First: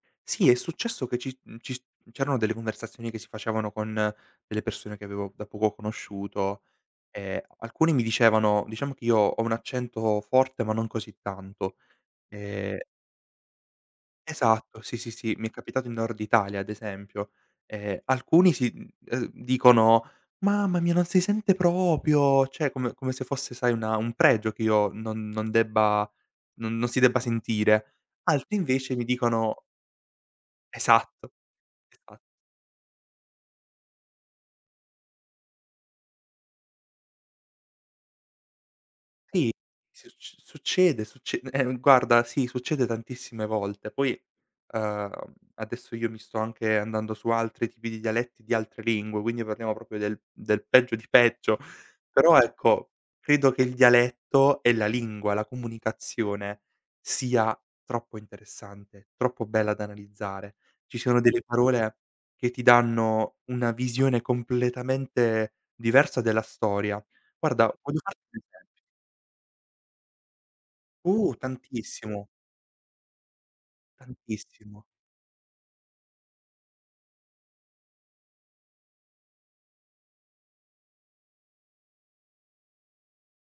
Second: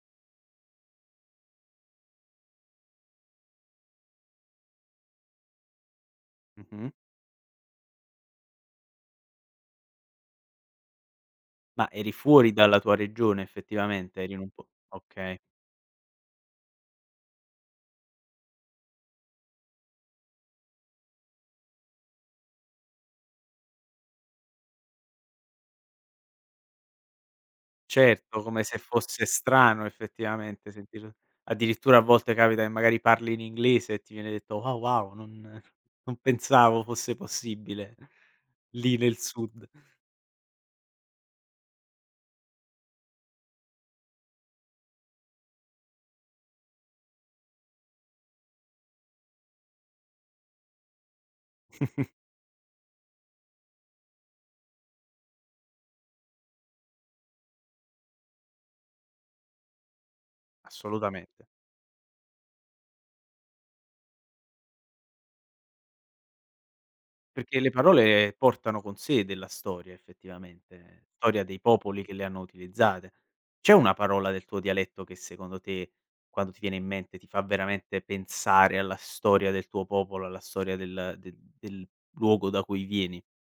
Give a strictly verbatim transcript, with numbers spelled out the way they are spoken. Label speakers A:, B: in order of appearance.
A: Sì, è successo che ci mhmm, ci s mhmm, c'erano delle conversazioni che si facevano con delle persone che avevo da poco conosciuto,
B: Mh-mh.
A: e alcuni mi dicevano diciamo che io ho un accento forte ma non così tanto.
B: Ma eri fuori
A: Ehm
B: dalla tua regione effettivamente? Eri in un po
A: Esatto, sì, sì, sì,
B: okay.
A: mi è capitato in Nord Italia ad esempio. Ehm, alcuni sì, mhmm, ehm, dicono: "Mamma mia non si sente proprio", ceh come come se fosse sai una un pregio che io non non debba n non si debba sentire.
B: Certo,
A: Altri
B: come se
A: invece mi
B: fosse
A: dicono
B: strano effettivamente sentir
A: Esatto.
B: addirittura a
A: Esa
B: volte capita e magari parli in inglese e ti viene detto: "Ah, wow! Non non pensavo fosse possibile, lì nel
A: Sì,
B: sud."
A: succ succede, succe eh no guarda, sì, succede tantissime volte. Poi, ehm, adesso io mi sto anche andando su altri tipi di dialetti di altre lingue, quindi parliamo proprio del del peggio di peggio. Però ecco, credo che il dialetto e la lingua, la comunicazione, sia troppo interessante, troppo bella da analizzare. Ci sono delle
B: Assolutamente.
A: parole che ti danno una visione completamente diversa della storia.
B: Perché
A: Guarda,
B: le
A: voglio farti
B: parole
A: un esempio.
B: portano con sé della storia effettivamente,
A: Uh,
B: storia dei popoli che le
A: tantissimo.
B: hanno utilizzate. C'è una parola del tuo
A: Tantissimo.
B: dialetto che secondo te, quando ti viene in mente, ti fa veramente pensare alla storia del tuo popolo, alla storia del del del luogo da cui vieni?